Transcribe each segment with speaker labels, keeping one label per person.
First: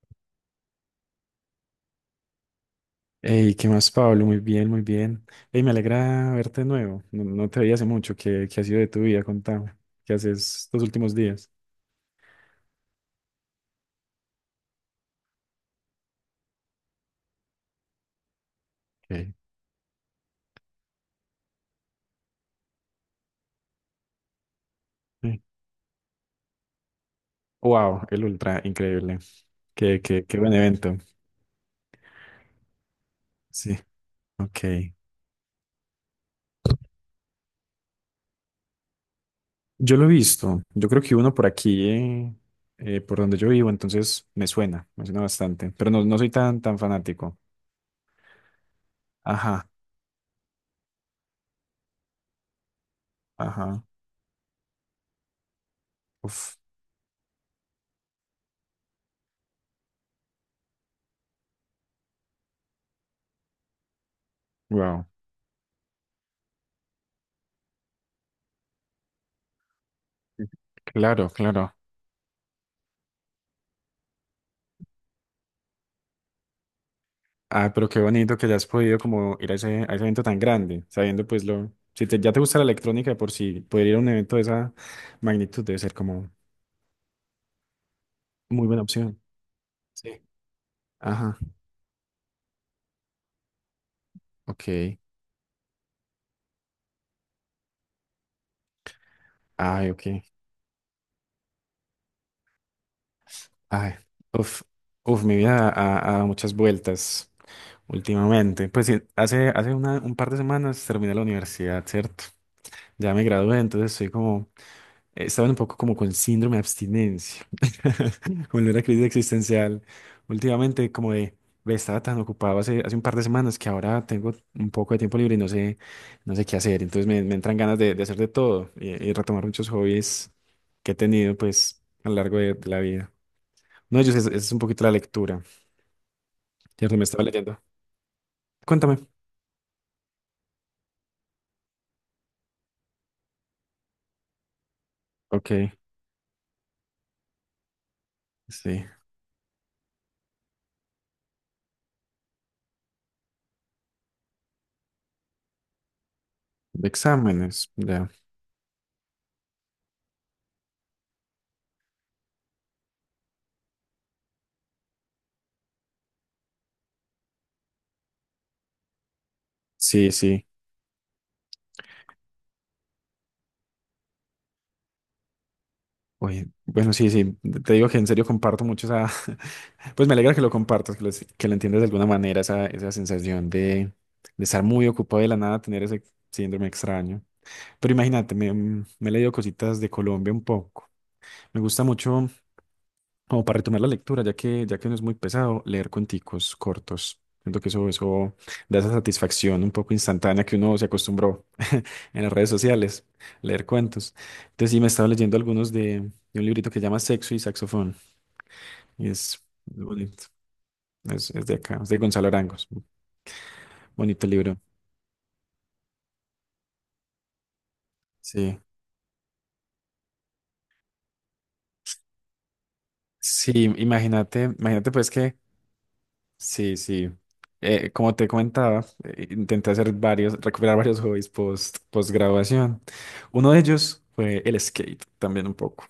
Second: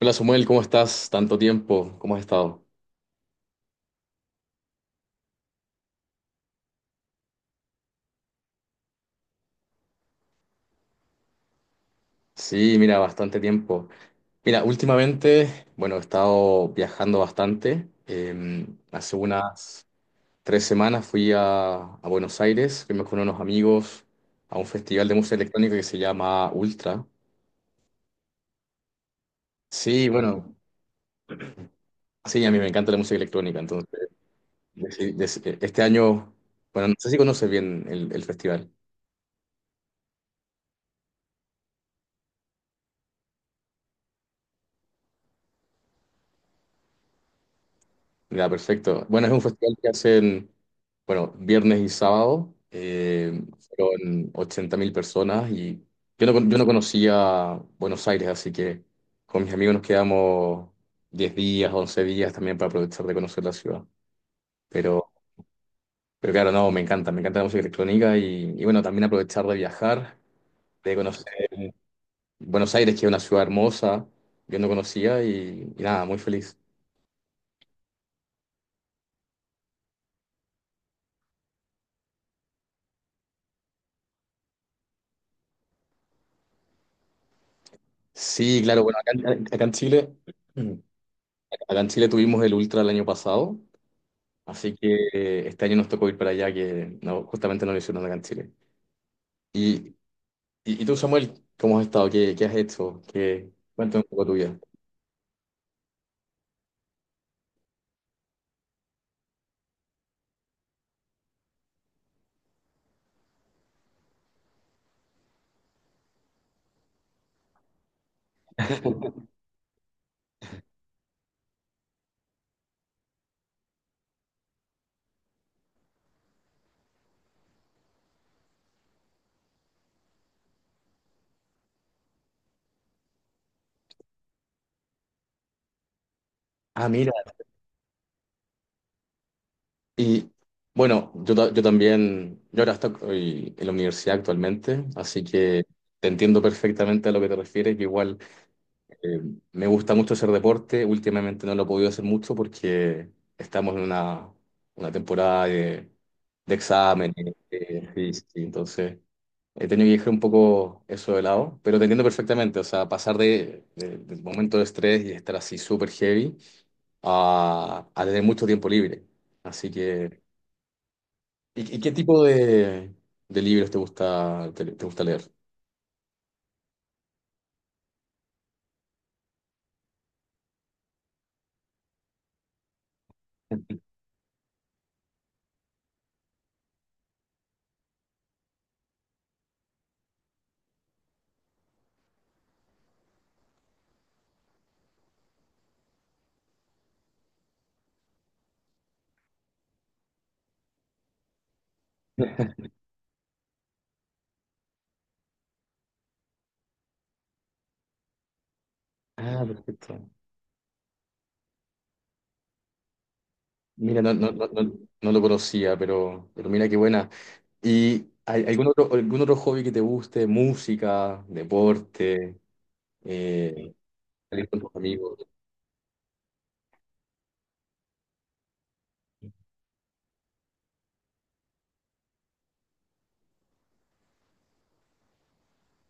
Speaker 1: Hola Samuel, ¿cómo estás? Tanto tiempo, ¿cómo has estado?
Speaker 2: Hey, ¿qué más, Pablo? Muy bien, muy bien. Hey, me alegra verte de nuevo. No, no te veía hace mucho. ¿Qué ha sido de tu vida? Contame. ¿Qué haces estos últimos días?
Speaker 1: Sí, mira, bastante tiempo. Mira, últimamente, bueno, he estado viajando bastante. Hace
Speaker 2: Okay.
Speaker 1: unas 3 semanas fui a Buenos Aires, fuimos con unos amigos a un festival de música
Speaker 2: Sí.
Speaker 1: electrónica que se llama Ultra.
Speaker 2: Wow, el Ultra, increíble. Qué,
Speaker 1: Sí,
Speaker 2: qué, qué buen
Speaker 1: bueno,
Speaker 2: evento.
Speaker 1: sí, a mí me encanta la música electrónica,
Speaker 2: Sí,
Speaker 1: entonces
Speaker 2: ok.
Speaker 1: este año, bueno, no sé si conoces bien el festival.
Speaker 2: Yo lo he visto. Yo creo que uno por aquí, por donde yo vivo, entonces me suena bastante. Pero no, no soy tan, tan fanático.
Speaker 1: Ya, perfecto. Bueno, es un
Speaker 2: Ajá,
Speaker 1: festival que hacen, bueno, viernes y sábado.
Speaker 2: ajá.
Speaker 1: Fueron 80.000 personas y
Speaker 2: Uf,
Speaker 1: yo no conocía Buenos Aires, así que con mis amigos nos quedamos 10 días, 11 días también para aprovechar de conocer la ciudad.
Speaker 2: wow.
Speaker 1: Pero, pero claro, no, me encanta la música electrónica y bueno, también aprovechar de viajar, de
Speaker 2: Claro,
Speaker 1: conocer
Speaker 2: claro.
Speaker 1: Buenos Aires, que es una ciudad hermosa, yo no conocía y nada, muy feliz.
Speaker 2: Ah, pero qué bonito que ya has podido como ir a ese evento tan grande, sabiendo pues lo... Si te- ya te gusta la electrónica de por sí, poder ir a un evento de esa magnitud debe ser como
Speaker 1: Sí,
Speaker 2: muy
Speaker 1: claro,
Speaker 2: buena
Speaker 1: bueno,
Speaker 2: opción.
Speaker 1: acá en
Speaker 2: Sí.
Speaker 1: Chile.
Speaker 2: Ajá,
Speaker 1: Acá en Chile tuvimos el Ultra el año pasado, así que
Speaker 2: ok.
Speaker 1: este año nos tocó ir para allá, que no, justamente no lo hicieron acá en Chile. Y,
Speaker 2: Ay, ok.
Speaker 1: y tú, Samuel, ¿cómo has estado? ¿Qué, qué has hecho? ¿Qué,
Speaker 2: Ay,
Speaker 1: cuéntame un poco tu vida.
Speaker 2: uf, uf, mi vida ha, ha dado muchas vueltas últimamente. Pues sí, hace, hace una- un par de semanas terminé la universidad, ¿cierto? Ya me gradué, entonces estoy como estaban un poco como con síndrome de abstinencia, como en una crisis existencial. Últimamente, como de, ve, estaba tan ocupado hace, hace un par de semanas que ahora tengo un poco de tiempo libre y no sé, no sé qué hacer. Entonces me entran ganas de hacer de todo y retomar muchos hobbies que he tenido, pues, a lo largo de la vida. No ellos es un poquito la lectura,
Speaker 1: Ah,
Speaker 2: ¿cierto? Me
Speaker 1: mira.
Speaker 2: estaba leyendo. Cuéntame.
Speaker 1: Y yo también, yo ahora estoy en la universidad actualmente, así
Speaker 2: Ok,
Speaker 1: que te entiendo perfectamente a lo que te refieres, que igual...
Speaker 2: sí.
Speaker 1: Eh, Me gusta mucho hacer deporte. Últimamente no lo he podido hacer mucho porque estamos en una temporada de
Speaker 2: De
Speaker 1: exámenes.
Speaker 2: exámenes, ya.
Speaker 1: Sí, sí, entonces he tenido que dejar un poco eso de lado, pero te entiendo perfectamente. O sea, pasar del momento de estrés y estar así súper heavy a tener mucho tiempo libre. Así
Speaker 2: Sí,
Speaker 1: que,
Speaker 2: sí.
Speaker 1: y qué tipo de libros te gusta, te gusta leer?
Speaker 2: Oye, bueno, sí, sí, te digo que en serio comparto mucho esa, pues me alegra que lo compartas, que lo entiendas de alguna manera, esa sensación de estar muy ocupado y de la nada, tener ese síndrome extraño. Pero imagínate, me, me he leído cositas de Colombia un poco. Me gusta mucho como para retomar la lectura, ya que no es muy pesado, leer cuenticos cortos. Siento que eso da esa satisfacción un poco instantánea que uno se acostumbró en las redes sociales, leer cuentos. Entonces sí, me estaba leyendo algunos de un librito que se llama Sexo y Saxofón. Y es,
Speaker 1: Ah, perfecto.
Speaker 2: bonito. Es de acá, es de Gonzalo Arangos.
Speaker 1: Mira,
Speaker 2: Bonito libro.
Speaker 1: no, no lo conocía, pero mira qué buena. ¿Y hay
Speaker 2: Sí.
Speaker 1: algún otro hobby que te guste? Música, deporte,
Speaker 2: Sí,
Speaker 1: eh,
Speaker 2: imagínate,
Speaker 1: salir con tus
Speaker 2: imagínate pues
Speaker 1: amigos.
Speaker 2: que sí, sí. Como te comentaba, intenté hacer varios, recuperar varios hobbies post, post graduación. Uno de ellos fue el skate, también un poco.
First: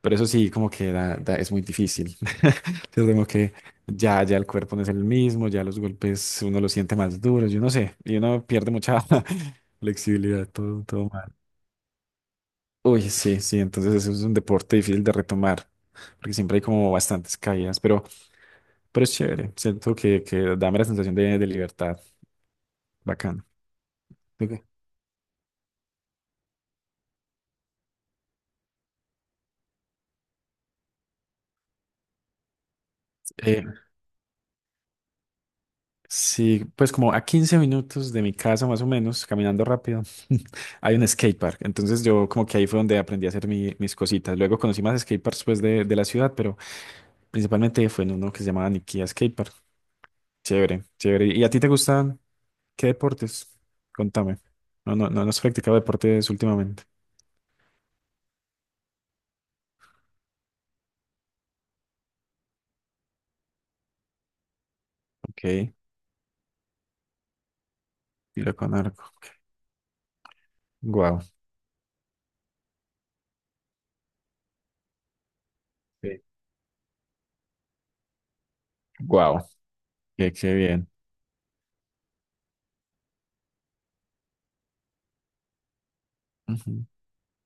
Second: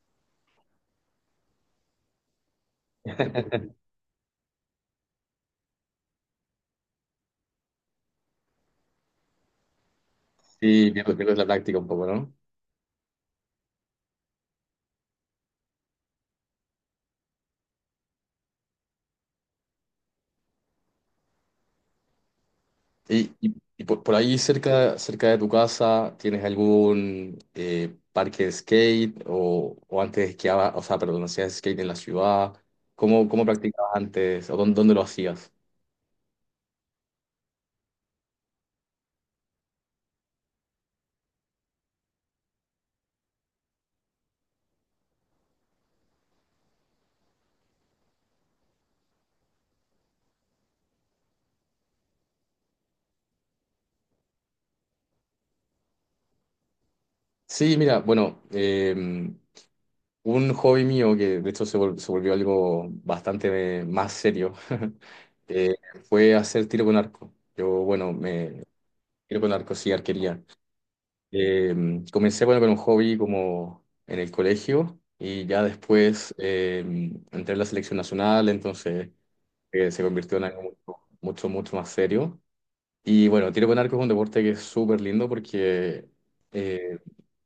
Speaker 2: Pero eso sí, como que da- da- es muy difícil. Yo tengo que ya, ya el cuerpo no es el mismo, ya los golpes uno los siente más duros, yo no sé, y uno pierde mucha flexibilidad,
Speaker 1: Sí,
Speaker 2: todo, todo
Speaker 1: pierdes,
Speaker 2: mal.
Speaker 1: pierdes la práctica un poco, ¿no?
Speaker 2: Uy, sí, sí, entonces eso es un deporte difícil de retomar, porque siempre hay como bastantes caídas, pero es chévere, siento que dame la sensación de libertad.
Speaker 1: Y,
Speaker 2: Bacano.
Speaker 1: y- y por ahí
Speaker 2: Ok.
Speaker 1: cerca, cerca de tu casa, ¿tienes algún parque de skate o antes esquiaba, o sea, perdón, hacías skate en la ciudad? ¿Cómo, cómo
Speaker 2: Eh,
Speaker 1: practicabas antes o dónde, dónde lo hacías?
Speaker 2: sí, pues como a 15 minutos de mi casa más o menos, caminando rápido, hay un skatepark. Entonces yo como que ahí fue donde aprendí a hacer mi- mis cositas. Luego conocí más skateparks pues de la ciudad, pero principalmente fue en uno que se llamaba Nikia Skatepark. Chévere, chévere. ¿Y a ti te gustan qué deportes? Contame. No, no, no, no has practicado deportes últimamente.
Speaker 1: Sí, mira, bueno, un hobby mío que de hecho se volvió algo bastante más serio.
Speaker 2: Ok,
Speaker 1: eh, Fue hacer tiro con arco. Yo, bueno,
Speaker 2: tiro
Speaker 1: me
Speaker 2: con arco.
Speaker 1: tiro con arco sí, arquería.
Speaker 2: Wow.
Speaker 1: Eh, Comencé bueno, con un hobby como en el colegio y ya después entré en la selección nacional, entonces
Speaker 2: Wow.
Speaker 1: se
Speaker 2: Qué,
Speaker 1: convirtió en
Speaker 2: qué
Speaker 1: algo
Speaker 2: bien.
Speaker 1: mucho más serio. Y bueno, tiro con arco es un deporte que es súper lindo porque
Speaker 2: Ujú,
Speaker 1: eh,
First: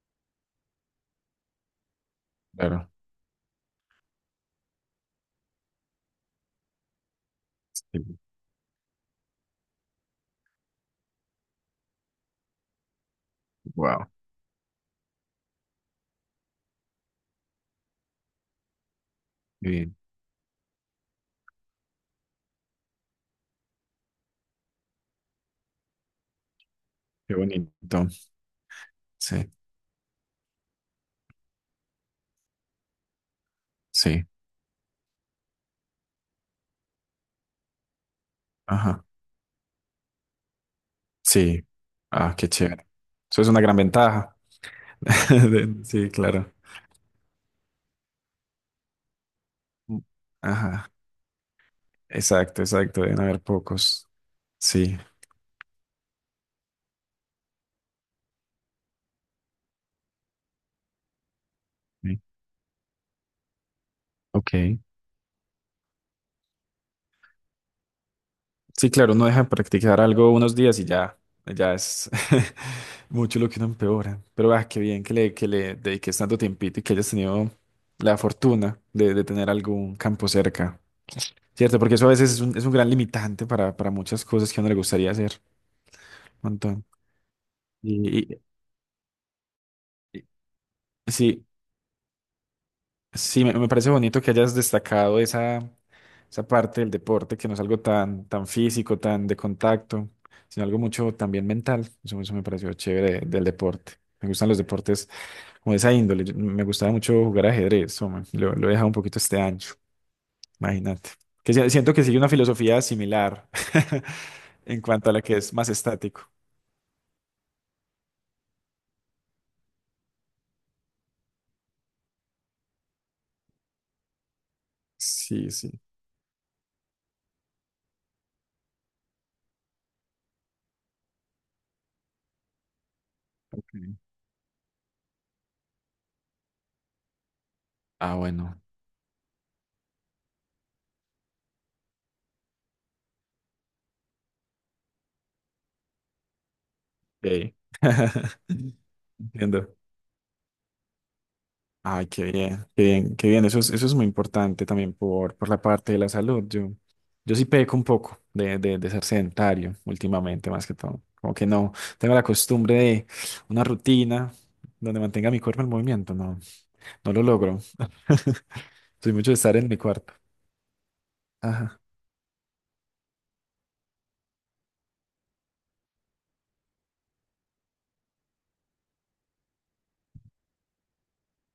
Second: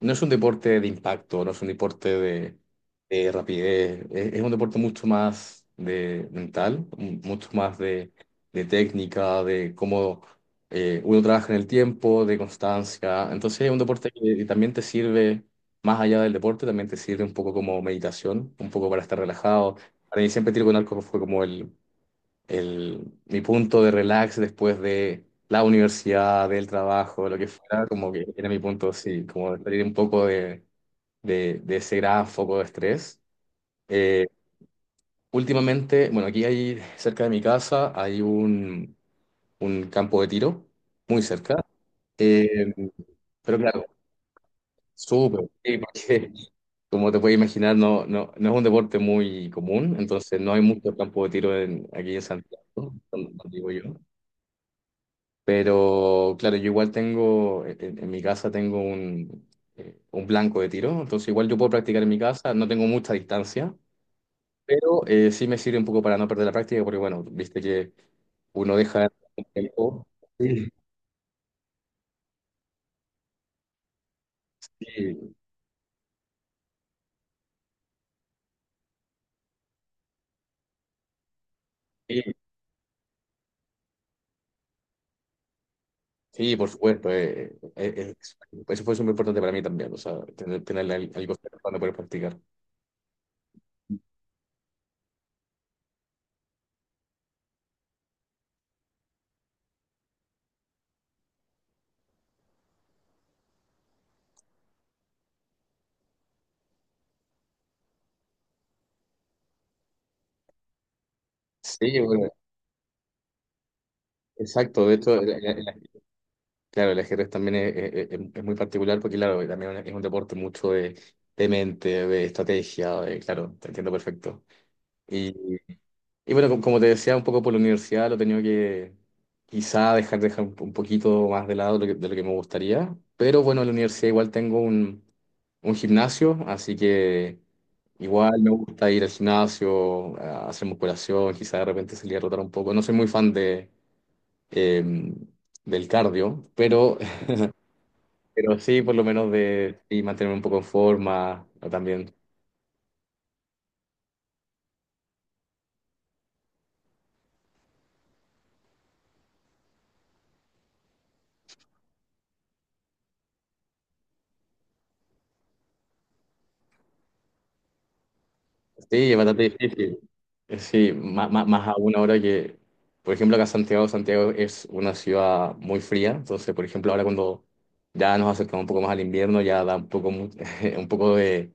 Speaker 1: no es un deporte de impacto, no es un deporte
Speaker 2: claro.
Speaker 1: de rapidez, es un deporte mucho más de mental, mucho más de técnica, de cómo uno trabaja en el tiempo, de constancia. Entonces es un
Speaker 2: Wow.
Speaker 1: deporte que también te sirve, más allá del deporte, también te sirve un poco como meditación, un poco para estar
Speaker 2: Qué
Speaker 1: relajado.
Speaker 2: bien.
Speaker 1: Para mí siempre tiro con arco fue como mi punto de relax después de la universidad, del trabajo,
Speaker 2: Qué
Speaker 1: lo que
Speaker 2: bonito.
Speaker 1: fuera, como que era mi punto, sí,
Speaker 2: Sí,
Speaker 1: como de salir un poco de ese gran foco de estrés.
Speaker 2: sí,
Speaker 1: Eh, Últimamente, bueno, aquí hay, cerca de mi casa, hay
Speaker 2: ajá,
Speaker 1: un campo de tiro, muy cerca.
Speaker 2: sí. Ah, qué
Speaker 1: Eh,
Speaker 2: chévere. Eso es
Speaker 1: pero
Speaker 2: una gran
Speaker 1: claro,
Speaker 2: ventaja.
Speaker 1: súper, sí,
Speaker 2: De- Sí,
Speaker 1: porque
Speaker 2: claro.
Speaker 1: como te puedes imaginar, no es un deporte muy común, entonces no hay
Speaker 2: Ajá,
Speaker 1: mucho campo de tiro en, aquí en
Speaker 2: exacto,
Speaker 1: Santiago,
Speaker 2: exacto. Deben haber
Speaker 1: donde vivo yo.
Speaker 2: pocos. Sí.
Speaker 1: Pero claro, yo igual tengo, en mi casa tengo un blanco de tiro, entonces igual yo puedo practicar en mi
Speaker 2: Sí,
Speaker 1: casa, no tengo mucha distancia,
Speaker 2: ok.
Speaker 1: pero sí me sirve un poco para no perder la práctica, porque bueno, viste que uno
Speaker 2: Sí,
Speaker 1: deja
Speaker 2: claro, uno deja
Speaker 1: un
Speaker 2: de practicar
Speaker 1: tiempo.
Speaker 2: algo unos
Speaker 1: Sí,
Speaker 2: días y ya, ya es mucho lo que uno empeora. Pero ah, qué bien
Speaker 1: sí,
Speaker 2: que le dediques tanto tiempito y que hayas tenido la fortuna de tener algún campo cerca. ¿Cierto? Porque eso a
Speaker 1: sí,
Speaker 2: veces es un gran limitante para muchas cosas que a uno le gustaría hacer. Un
Speaker 1: sí, por
Speaker 2: montón.
Speaker 1: supuesto,
Speaker 2: Y, y-
Speaker 1: eso fue súper importante para mí también, o sea,
Speaker 2: y-
Speaker 1: tener, tener algo
Speaker 2: sí,
Speaker 1: cerca donde poder practicar.
Speaker 2: sí, me parece bonito que hayas destacado esa, esa parte del deporte, que no es algo tan, tan físico, tan de contacto, sino algo mucho también mental. Eso me pareció chévere de- del deporte. Me gustan los deportes como de esa índole. Yo- Me gustaba mucho jugar ajedrez, hombre. Lo he dejado un poquito este año, imagínate. Que si- siento
Speaker 1: Sí,
Speaker 2: que sigue
Speaker 1: bueno,
Speaker 2: una filosofía similar en
Speaker 1: exacto, de
Speaker 2: cuanto a
Speaker 1: hecho,
Speaker 2: la que es más
Speaker 1: en
Speaker 2: estático.
Speaker 1: claro, el ajedrez también es muy particular porque, claro, también es un deporte mucho de mente, de estrategia, de- claro, te entiendo perfecto. Y,
Speaker 2: Sí, sí.
Speaker 1: bueno, como como te decía, un poco por la universidad lo he tenido que quizá dejar, dejar un poquito más de lado de lo que me gustaría, pero bueno, en la
Speaker 2: Ok.
Speaker 1: universidad igual tengo un gimnasio, así que
Speaker 2: Ah,
Speaker 1: igual me
Speaker 2: bueno.
Speaker 1: gusta ir al gimnasio, a hacer musculación, quizá de repente salir a rotar un poco. No soy muy fan de... em, del cardio,
Speaker 2: Ok.
Speaker 1: pero sí, por lo menos
Speaker 2: Entiendo.
Speaker 1: de sí, mantenerme un poco en forma o
Speaker 2: Ay,
Speaker 1: también.
Speaker 2: qué bien, qué bien, qué bien. Eso es muy importante también por la parte de la salud. Yo sí peco un poco de ser sedentario últimamente, más que todo. Como que no tengo la costumbre de una rutina donde mantenga mi cuerpo en movimiento. No, no lo logro.
Speaker 1: Sí,
Speaker 2: Soy
Speaker 1: es
Speaker 2: mucho de
Speaker 1: bastante
Speaker 2: estar en mi
Speaker 1: difícil.
Speaker 2: cuarto.
Speaker 1: Sí, más
Speaker 2: Ajá.
Speaker 1: aún ahora que, por ejemplo, acá Santiago, Santiago es una ciudad muy fría. Entonces, por ejemplo, ahora cuando ya nos acercamos un poco más al invierno, ya da un poco, un poco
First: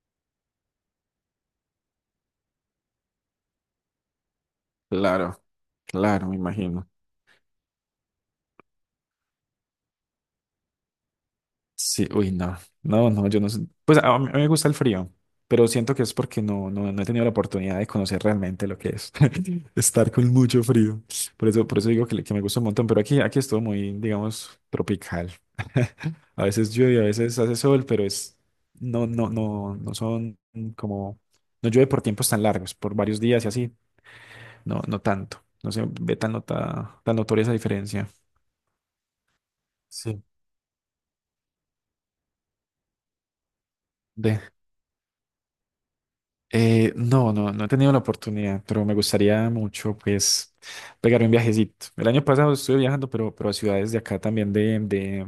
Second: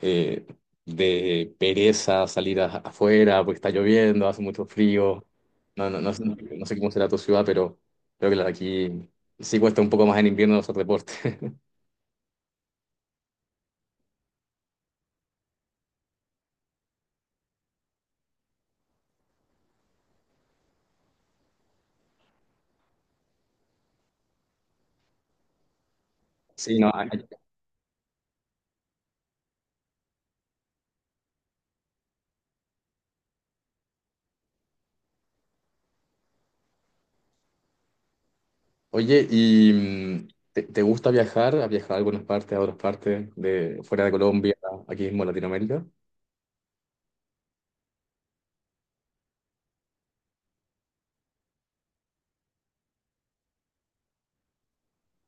Speaker 1: eh, de pereza salir afuera porque está lloviendo, hace mucho frío.
Speaker 2: Claro, claro, me
Speaker 1: No sé
Speaker 2: imagino.
Speaker 1: cómo será tu ciudad, pero creo que la de aquí sí cuesta un poco más en invierno hacer deporte.
Speaker 2: Sí, uy, no, no, no, yo no sé. Pues a mí me gusta el frío, pero siento que es porque no, no, no he tenido la oportunidad de conocer realmente lo que es estar con mucho frío. Por eso digo que, le- que me gusta un montón, pero aquí, aquí es todo muy, digamos, tropical. A veces
Speaker 1: Sí, no,
Speaker 2: llueve, a veces hace sol, pero es, no, no, no, no son como, no llueve por tiempos tan largos, por varios días y así, no, no tanto. No se ve tan, nota, tan notoria esa diferencia.
Speaker 1: oye, ¿y
Speaker 2: Sí.
Speaker 1: te gusta viajar? ¿Has viajado a algunas partes, a otras partes, de fuera de Colombia, aquí mismo en Latinoamérica?
Speaker 2: No, no, no he tenido la oportunidad, pero me gustaría mucho, pues, pegar un viajecito. El año pasado estuve viajando, pero a ciudades de acá también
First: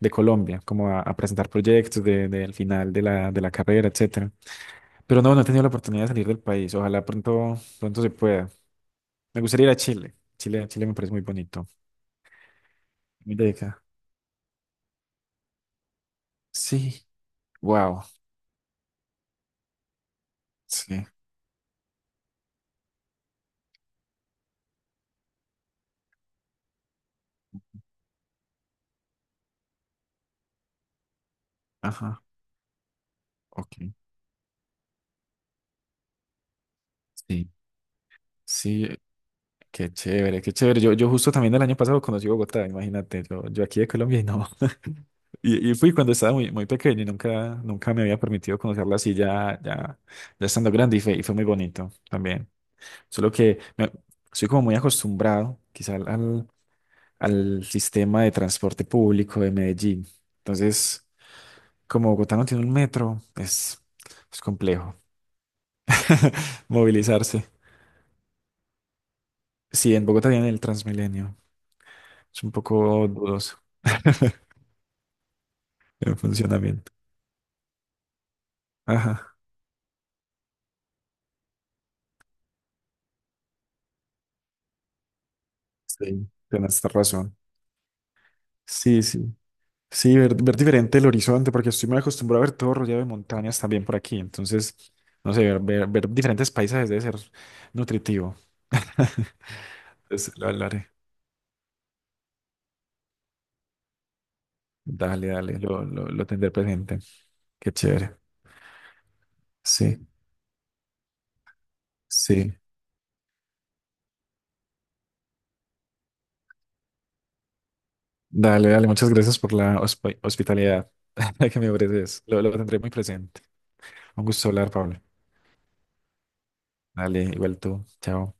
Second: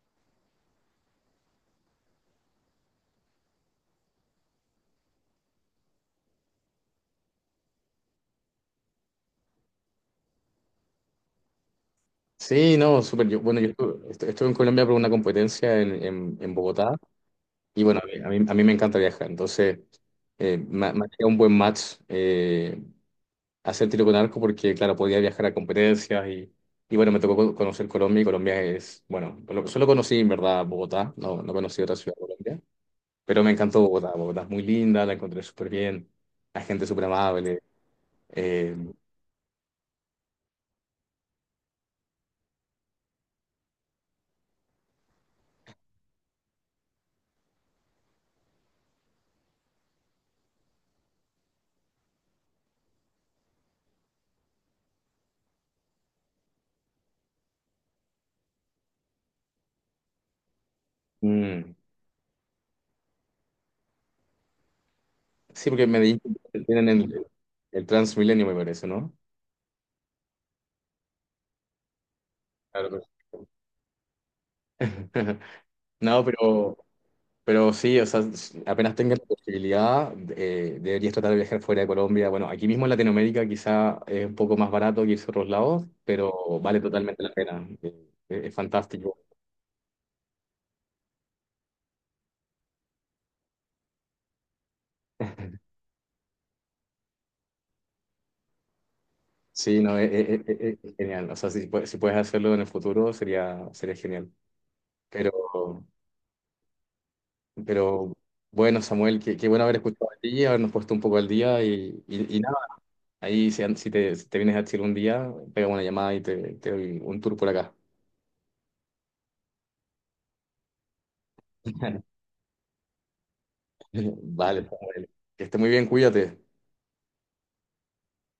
Speaker 2: de Colombia, como a presentar proyectos de, del final de la carrera, etcétera. Pero no, no he tenido la oportunidad de salir del país. Ojalá pronto, pronto se pueda. Me gustaría ir a Chile. Chile, Chile me parece muy bonito.
Speaker 1: Sí, no, súper.
Speaker 2: Muy
Speaker 1: Yo,
Speaker 2: de
Speaker 1: bueno,
Speaker 2: acá.
Speaker 1: estuve en Colombia por una competencia en Bogotá
Speaker 2: Sí.
Speaker 1: y bueno,
Speaker 2: Wow.
Speaker 1: a mí me encanta viajar, entonces
Speaker 2: Sí.
Speaker 1: me ha un buen match. Hacer tiro con arco porque, claro, podía viajar a competencias y bueno, me tocó conocer Colombia y Colombia es, bueno, solo conocí en verdad Bogotá, no, no conocí otra ciudad de
Speaker 2: Ajá.
Speaker 1: Colombia. Pero me
Speaker 2: Ok.
Speaker 1: encantó Bogotá. Bogotá es muy linda, la encontré súper bien. La gente súper
Speaker 2: Sí.
Speaker 1: amable. Eh,
Speaker 2: Sí. Qué chévere, qué chévere. Yo justo también el año pasado conocí Bogotá, imagínate, yo aquí de Colombia y no. Y, y fui cuando estaba muy, muy pequeño y nunca, nunca me había permitido conocerla así ya, ya, ya estando grande y fue muy bonito también. Solo que me- soy como muy acostumbrado quizá al, al sistema de transporte público de Medellín. Entonces,
Speaker 1: mm,
Speaker 2: como Bogotá no tiene un metro, es complejo
Speaker 1: sí, porque en Medellín tienen
Speaker 2: movilizarse.
Speaker 1: el Transmilenio, me parece, ¿no?
Speaker 2: Sí, en Bogotá tienen el Transmilenio. Es un
Speaker 1: Claro,
Speaker 2: poco dudoso.
Speaker 1: pues.
Speaker 2: En
Speaker 1: No,
Speaker 2: funcionamiento.
Speaker 1: pero sí, o sea, apenas tengas la
Speaker 2: Ajá,
Speaker 1: posibilidad, deberías tratar de viajar fuera de Colombia. Bueno, aquí mismo en Latinoamérica quizá es un poco más barato que irse a otros lados,
Speaker 2: sí,
Speaker 1: pero vale
Speaker 2: tienes
Speaker 1: totalmente la
Speaker 2: razón.
Speaker 1: pena. Es
Speaker 2: Sí,
Speaker 1: fantástico.
Speaker 2: sí. Sí, ver, ver diferente el horizonte, porque estoy muy acostumbrado a ver todo rodeado de montañas también por aquí. Entonces, no sé, ver, ver, ver diferentes paisajes debe ser nutritivo.
Speaker 1: Sí, no,
Speaker 2: Entonces, lo haré.
Speaker 1: es genial. O sea, si puedes hacerlo en el futuro, sería, sería genial.
Speaker 2: Dale, dale,
Speaker 1: Pero,
Speaker 2: lo tendré presente. Qué
Speaker 1: pero
Speaker 2: chévere.
Speaker 1: bueno, Samuel, qué, qué bueno haber
Speaker 2: Sí,
Speaker 1: escuchado a ti, habernos puesto un poco al día y
Speaker 2: sí.
Speaker 1: nada. Ahí, si te vienes a Chile un día, pega una llamada te doy un tour por acá.
Speaker 2: Dale, dale, muchas gracias por la hosp- hospitalidad que me ofreces. Lo tendré muy presente. Un gusto
Speaker 1: Vale,
Speaker 2: hablar, Pablo.
Speaker 1: Samuel. Que esté muy bien, cuídate.
Speaker 2: Dale, igual tú. Chao.